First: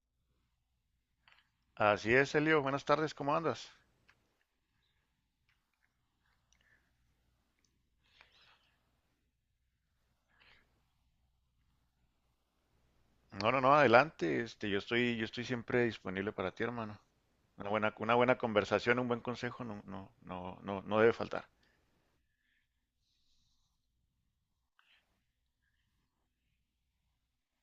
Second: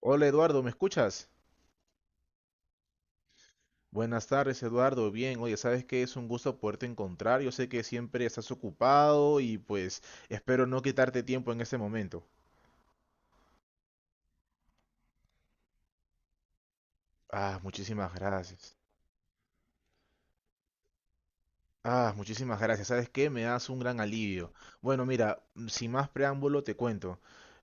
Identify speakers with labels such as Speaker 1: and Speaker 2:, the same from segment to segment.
Speaker 1: Hola Eduardo, ¿me escuchas?
Speaker 2: Así es, Elio. Buenas tardes, ¿cómo andas?
Speaker 1: Buenas tardes Eduardo, bien, oye, sabes que es un gusto poderte encontrar, yo sé que siempre estás ocupado y pues espero no quitarte tiempo en este momento.
Speaker 2: No, no, no, adelante. Yo estoy siempre disponible para ti, hermano.
Speaker 1: Ah,
Speaker 2: Una buena,
Speaker 1: muchísimas
Speaker 2: una buena
Speaker 1: gracias.
Speaker 2: conversación, un buen consejo, no, no, no, no, no debe faltar.
Speaker 1: Ah, muchísimas gracias, ¿sabes qué? Me das un gran alivio. Bueno, mira, sin más preámbulo te cuento.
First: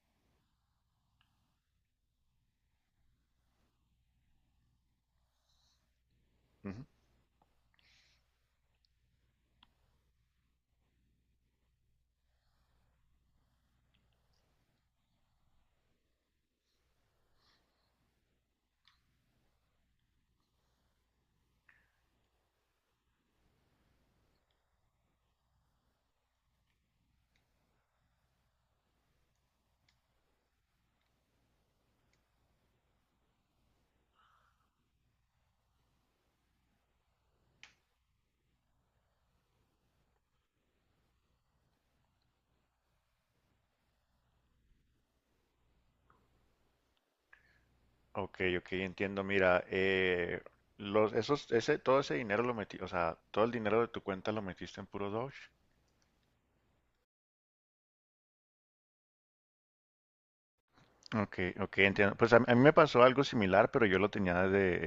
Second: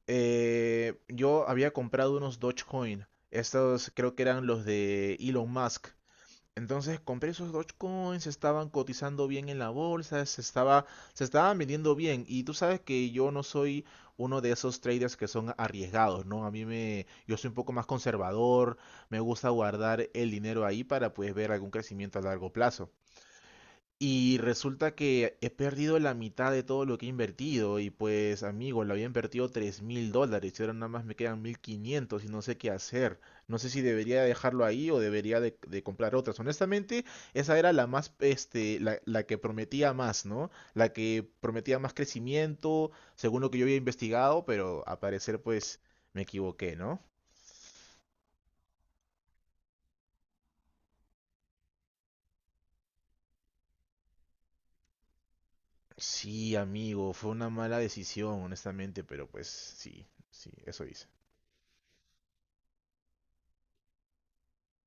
Speaker 1: Yo había comprado unos Dogecoin, estos creo que eran los de Elon Musk.
Speaker 2: Ujú.
Speaker 1: Entonces compré esos Dogecoins, se estaban cotizando bien en la bolsa, se estaban vendiendo bien. Y tú sabes que yo no soy uno de esos traders que son arriesgados, ¿no? Yo soy un poco más conservador, me gusta guardar el dinero ahí para pues ver algún crecimiento a largo plazo. Y resulta que he perdido la mitad de todo lo que he invertido y pues amigo, lo había invertido 3 mil dólares y ahora nada más me quedan 1500 y no sé qué hacer. No sé si debería dejarlo ahí o debería de comprar otras. Honestamente, esa era la más, este, la que prometía más, ¿no? La que prometía más crecimiento, según lo que yo había investigado, pero a parecer pues me equivoqué, ¿no?
Speaker 2: Ok, ok, entiendo. Mira, todo ese dinero lo metí, o sea, todo el dinero de tu cuenta lo metiste en puro Doge.
Speaker 1: Sí, amigo, fue una mala decisión, honestamente, pero pues sí, eso hice.
Speaker 2: Ok, ok, entiendo. Pues a mí me pasó algo similar, pero yo lo tenía de,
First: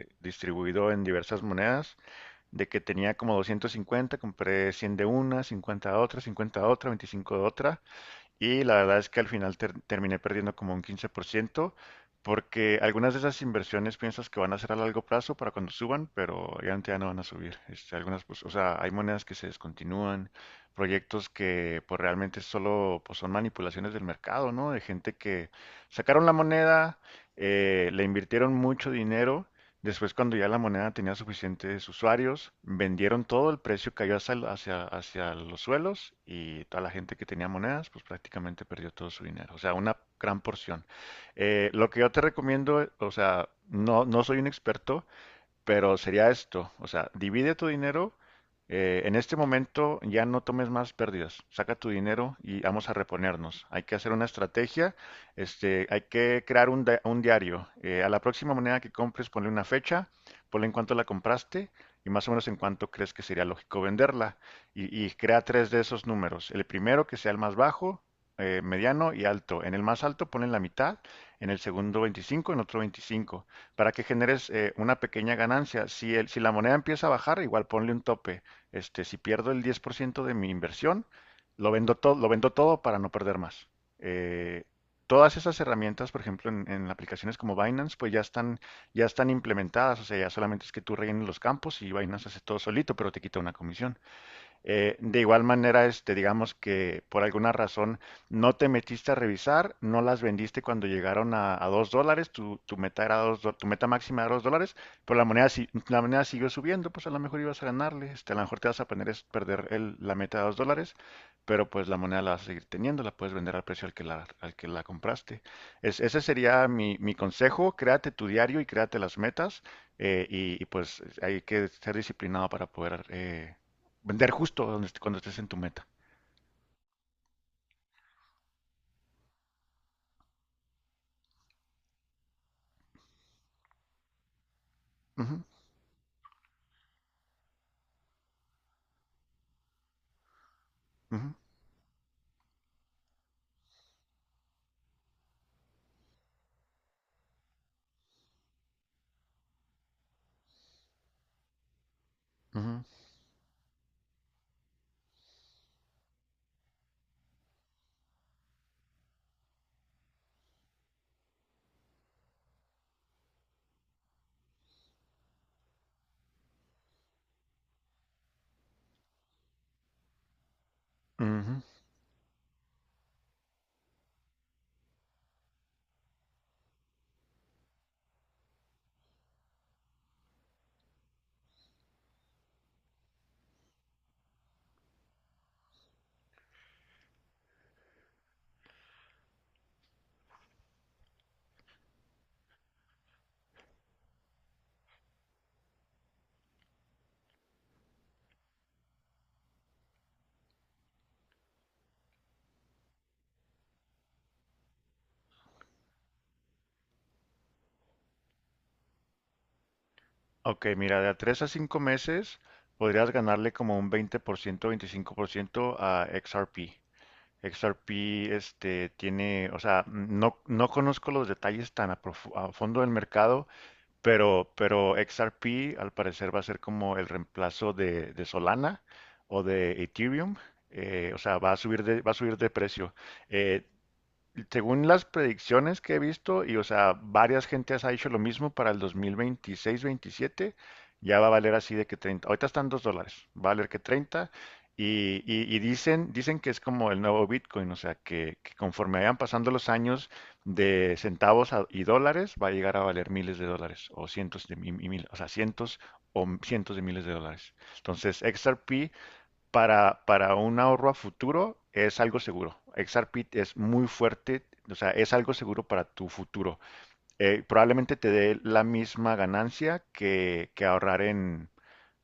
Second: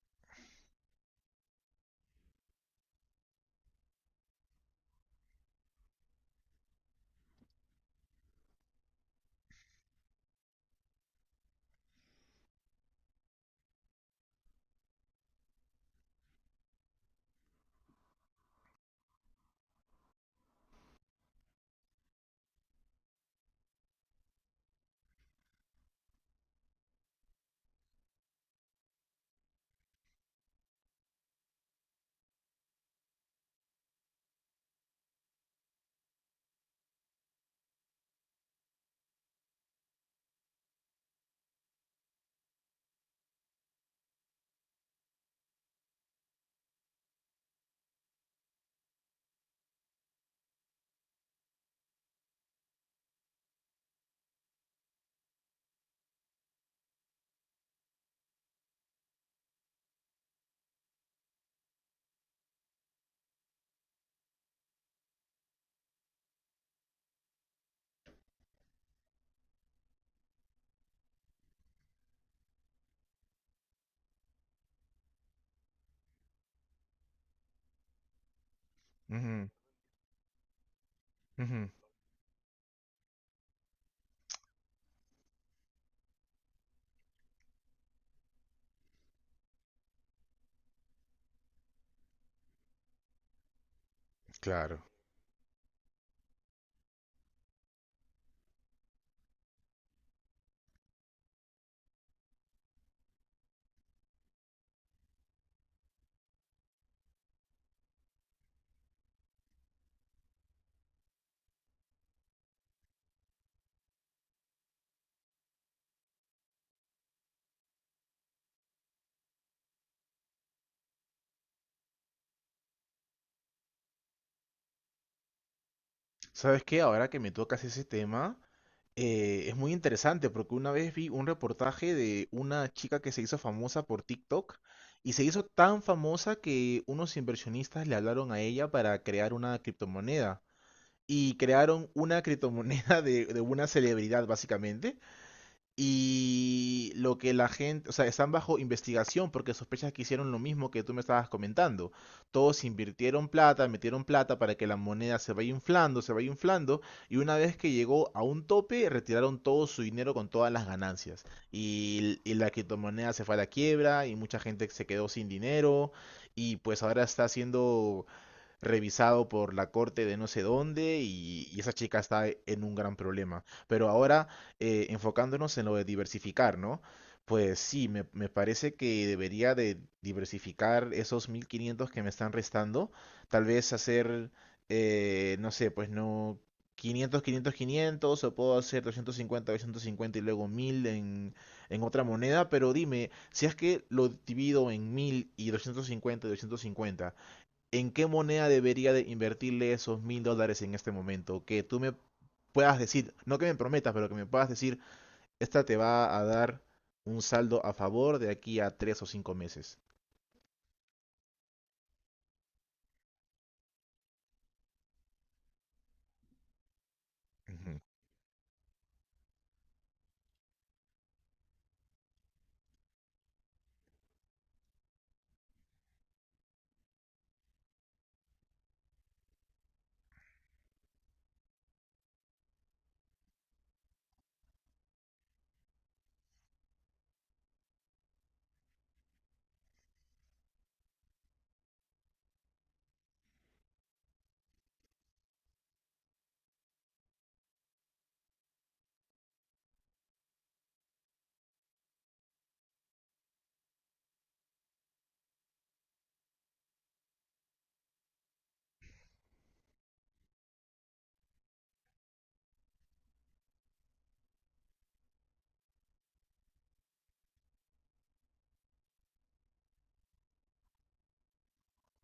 Speaker 2: eh, distribuido en diversas monedas. De que tenía como 250, compré 100 de una, 50 de otra, 50 de otra, 25 de otra, y la verdad es que al final terminé perdiendo como un 15%, porque algunas de esas inversiones piensas que van a ser a largo plazo para cuando suban, pero obviamente ya no van a subir. Pues, o sea, hay monedas que se descontinúan, proyectos que pues realmente solo pues, son manipulaciones del mercado, ¿no? De gente que sacaron la moneda, le invirtieron mucho dinero. Después, cuando ya la moneda tenía suficientes usuarios, vendieron todo, el precio cayó hacia los suelos, y toda la gente que tenía monedas, pues prácticamente perdió todo su dinero. O sea, una gran porción. Lo que yo te recomiendo, o sea, no, no soy un experto, pero sería esto. O sea, divide tu dinero, en este momento ya no tomes más pérdidas, saca tu dinero y vamos a reponernos. Hay que hacer una estrategia, hay que crear un diario. A la próxima moneda que compres, ponle una fecha, ponle en cuánto la compraste y más o menos en cuánto crees que sería lógico venderla. Y crea tres de esos números. El primero que sea el más bajo, mediano y alto. En el más alto ponle la mitad, en el segundo 25, en otro 25 para que generes una pequeña ganancia. Si la moneda empieza a bajar, igual ponle un tope. Si
Speaker 1: Ujú,
Speaker 2: pierdo el 10% de mi inversión,
Speaker 1: ujú.
Speaker 2: lo vendo todo para no perder más. Eh, todas esas herramientas, por ejemplo, en aplicaciones como Binance, pues ya están implementadas. O sea, ya solamente es que tú rellenes los campos y Binance hace todo solito, pero te quita una comisión.
Speaker 1: Claro.
Speaker 2: De igual manera, digamos que por alguna razón no te metiste a revisar, no las vendiste cuando llegaron a $2, tu meta máxima era $2, pero la moneda, si- la moneda siguió subiendo. Pues a lo mejor ibas a ganarle, a lo mejor te vas a poner es perder la meta de $2, pero pues la moneda la vas a seguir teniendo, la puedes vender al precio al que la compraste. Ese sería mi consejo. Créate tu diario y créate las metas, pues hay que ser disciplinado para poder vender justo donde cuando estés en tu meta.
Speaker 1: ¿Sabes qué? Ahora que me tocas ese tema, es muy interesante porque una vez vi un reportaje de una chica que se hizo famosa por TikTok y se hizo
Speaker 2: Ujú,
Speaker 1: tan famosa que unos inversionistas le hablaron a ella para crear una criptomoneda
Speaker 2: ujú,
Speaker 1: y crearon una criptomoneda de una celebridad básicamente. Y lo que la gente, o sea, están bajo investigación porque sospechas que hicieron lo mismo que tú me estabas comentando. Todos
Speaker 2: ujú,
Speaker 1: invirtieron plata, metieron plata para que la moneda se vaya inflando, y una vez que llegó a un tope, retiraron todo su dinero con todas las ganancias. Y la criptomoneda se fue a la quiebra, y mucha gente se quedó sin dinero, y pues ahora está siendo revisado por la corte de no sé dónde y
Speaker 2: ujú.
Speaker 1: esa chica está e, en un gran problema. Pero ahora, enfocándonos en lo de diversificar, ¿no? Pues sí, me parece que debería de diversificar esos 1500 que me están restando. Tal vez hacer, no sé, pues no 500, 500, 500. O puedo hacer doscientos cincuenta y luego 1000 en otra moneda. Pero dime, si es que lo divido en 1000 y doscientos cincuenta en qué moneda debería de invertirle esos mil dólares en este momento. Que tú me puedas decir, no que me prometas, pero que me puedas decir, esta te va a dar un saldo a favor de aquí a tres o cinco meses.
Speaker 2: Ok, mira, de a 3 a 5 meses podrías ganarle como un 20%, 25% a XRP.
Speaker 1: Ujú.
Speaker 2: XRP o sea, no, no conozco los detalles tan a fondo del mercado, pero XRP al parecer va a ser como el reemplazo de Solana o de Ethereum. O sea, va a subir de precio. Eh, Según las predicciones que he visto, y o sea, varias gentes ha hecho lo mismo para el 2026-27, ya va a valer así de que 30. Ahorita están $2, va a valer que 30. Y dicen que es como el nuevo Bitcoin. O sea, que conforme vayan pasando los años de centavos y dólares, va a llegar a valer miles de dólares, o cientos de y mil, o sea, cientos o cientos de miles de dólares. Entonces, XRP para un ahorro a futuro es algo seguro. XRP es muy fuerte, o sea, es algo seguro para tu futuro. Probablemente te dé la misma ganancia que ahorrar en,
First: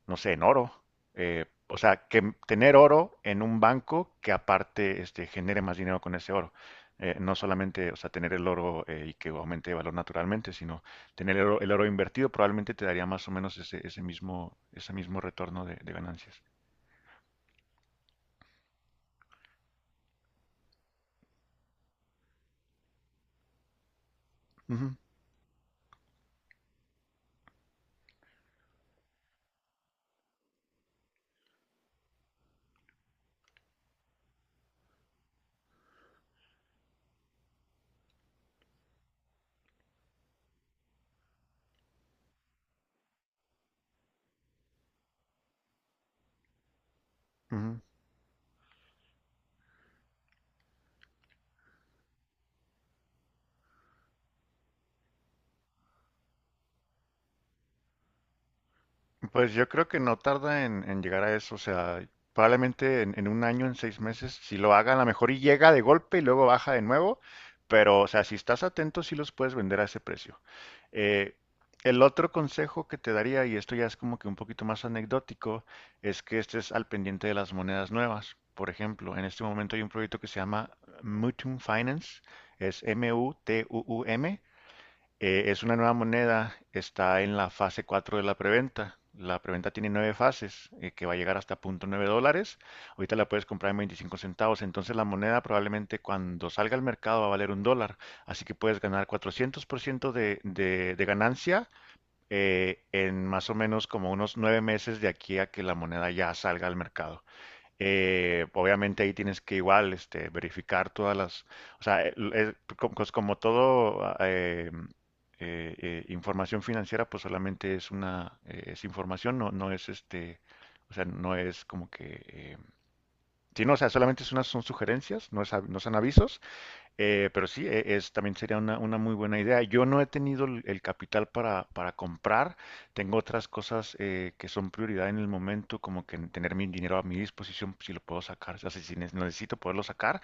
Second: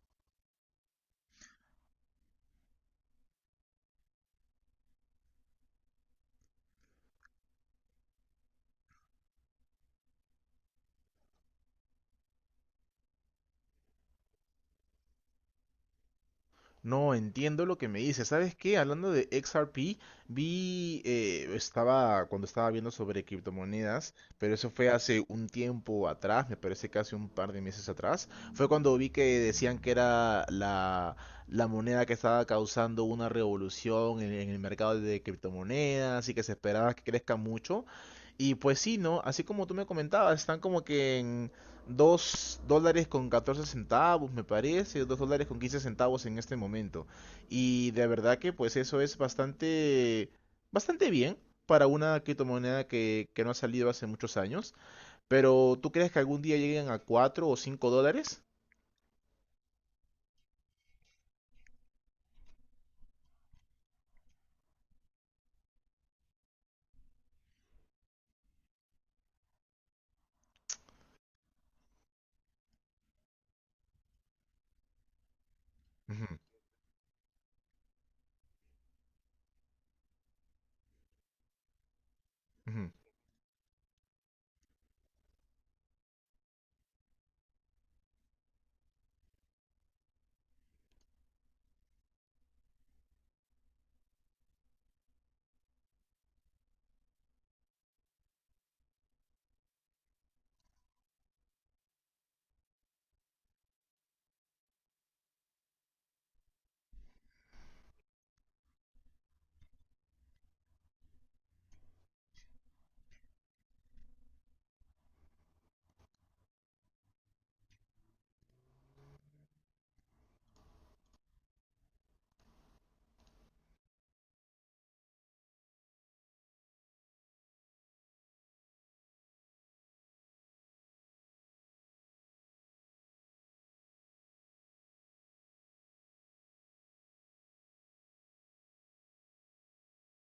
Speaker 2: no sé, en oro. O sea, que tener oro en un banco que aparte genere más dinero con ese oro. No solamente, o sea, tener el oro y que aumente de valor naturalmente, sino tener el oro invertido probablemente te daría más o menos ese mismo retorno de ganancias.
Speaker 1: No, entiendo lo que me dices. ¿Sabes qué? Hablando de XRP, vi, estaba, cuando estaba viendo sobre criptomonedas, pero eso fue
Speaker 2: Ujú,
Speaker 1: hace un tiempo atrás, me parece que hace un par de meses atrás, fue cuando vi que decían que era la, la moneda que estaba causando una revolución en el mercado de criptomonedas y que se esperaba que crezca mucho. Y pues sí, ¿no? Así como tú me comentabas, están como que en, 2 dólares con 14 centavos, me parece, 2 dólares con 15 centavos en este momento.
Speaker 2: ujú.
Speaker 1: Y de verdad que pues eso es bastante, bastante bien para una criptomoneda que no ha salido hace muchos años. Pero ¿tú crees que algún día lleguen a 4 o 5 dólares?
Speaker 2: Pues yo creo que no tarda en llegar a eso, o sea, probablemente en un año, en 6 meses, si lo hagan, a lo mejor y llega de golpe y luego baja de nuevo, pero o sea, si estás atento, sí los puedes vender a ese precio. Eh, el otro consejo que te daría, y esto ya es como que un poquito más anecdótico, es
Speaker 1: Ujú,
Speaker 2: que estés al pendiente de las monedas nuevas. Por ejemplo, en este momento hay un proyecto que se llama Mutum Finance, es
Speaker 1: ujú,
Speaker 2: Mutuum, es una nueva moneda, está en la fase 4 de la preventa. La preventa tiene nueve fases, que va a llegar hasta $0.9. Ahorita la puedes comprar en 25 centavos. Entonces la moneda probablemente cuando salga al mercado va a valer $1. Así que puedes ganar 400% de ganancia en más o menos como unos 9 meses de aquí a que la moneda ya salga al mercado. Obviamente ahí tienes que igual verificar todas las, o sea, pues como todo información financiera. Pues solamente es una, es información. No, no es o sea, no es como que, sí, no, o sea, solamente son sugerencias, no son avisos, pero sí, también sería una muy buena idea. Yo no he tenido el capital para comprar. Tengo otras cosas que son prioridad en el momento, como que tener mi dinero a mi disposición, si lo puedo sacar, o sea, si necesito poderlo sacar.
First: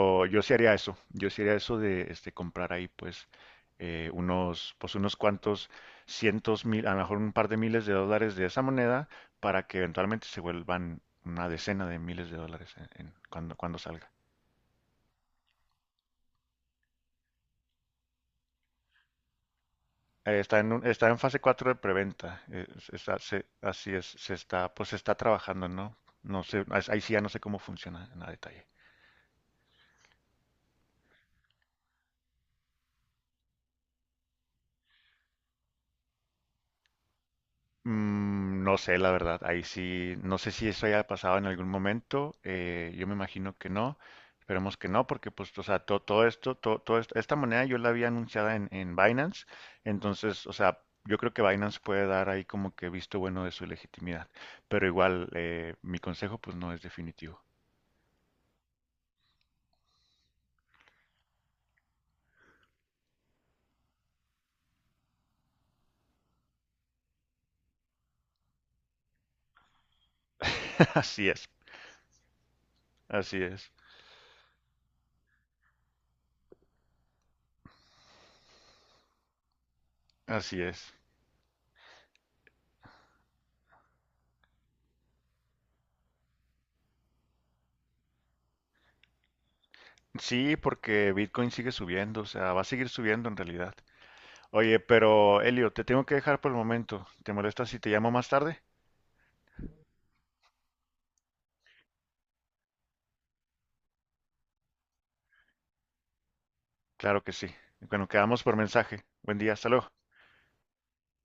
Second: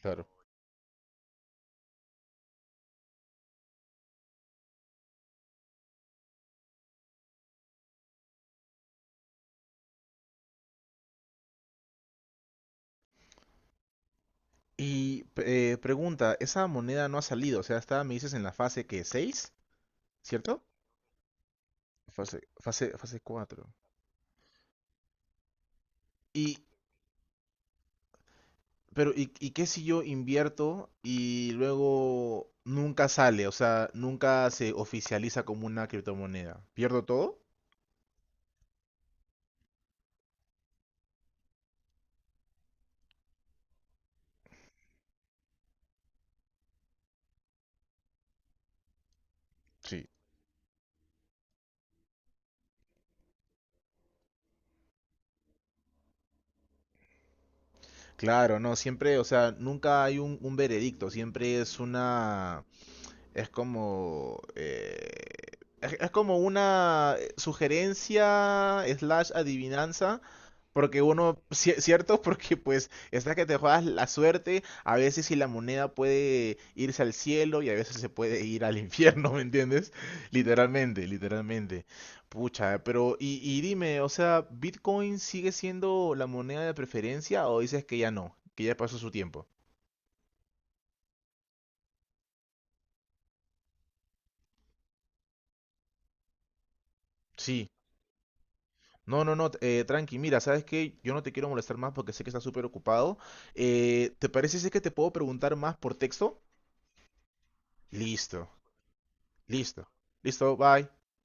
Speaker 1: claro.
Speaker 2: yo sí haría eso. Yo sí haría eso de comprar ahí, pues, pues, unos cuantos cientos mil, a lo mejor un par de miles de dólares de esa moneda, para que eventualmente se vuelvan una decena de miles de dólares cuando salga.
Speaker 1: Y pregunta, esa moneda no ha salido, o sea, está, me dices, en la fase que seis,
Speaker 2: Eh, Está
Speaker 1: ¿cierto?
Speaker 2: en, un- está en fase 4 de preventa.
Speaker 1: Fase, fase, fase 4.
Speaker 2: Así es, se está, pues se está trabajando, ¿no? No sé, ahí sí ya no sé cómo funciona en a detalle.
Speaker 1: Pero, ¿y qué si yo invierto y luego nunca sale? O sea, nunca se oficializa como una criptomoneda. ¿Pierdo todo?
Speaker 2: No sé, la verdad. Ahí sí, no sé si eso haya pasado en algún momento. Yo me imagino que no. Esperemos que no, porque pues, o sea, esta moneda yo la había anunciada en Binance.
Speaker 1: Sí.
Speaker 2: Entonces, o sea, yo creo que Binance puede dar ahí como que visto bueno de su legitimidad. Pero igual, mi consejo pues no es definitivo.
Speaker 1: Claro, no, siempre, o sea, nunca hay un veredicto, siempre es una, es como, eh, es como una sugerencia slash adivinanza. Porque
Speaker 2: Así
Speaker 1: uno,
Speaker 2: es.
Speaker 1: cierto, porque pues está
Speaker 2: Así
Speaker 1: que te
Speaker 2: es,
Speaker 1: juegas la suerte, a veces si la moneda puede irse al cielo y a veces se puede ir al infierno, ¿me entiendes?
Speaker 2: así es.
Speaker 1: Literalmente, literalmente. Pucha, pero y dime, o sea, ¿Bitcoin sigue siendo la moneda de preferencia o dices que ya no, que ya pasó su tiempo?
Speaker 2: Sí, porque Bitcoin sigue subiendo, o sea, va a seguir subiendo en realidad. Oye, pero Elio, te tengo que dejar por el momento. ¿Te molesta
Speaker 1: Sí.
Speaker 2: si te llamo más tarde?
Speaker 1: No, tranqui, mira, ¿sabes qué? Yo no te quiero molestar más porque sé que estás súper ocupado. ¿Te parece si es que te puedo preguntar más por texto?
Speaker 2: Claro que sí. Bueno,
Speaker 1: Listo,
Speaker 2: quedamos por mensaje. Buen día, hasta
Speaker 1: listo,
Speaker 2: luego.
Speaker 1: listo, bye.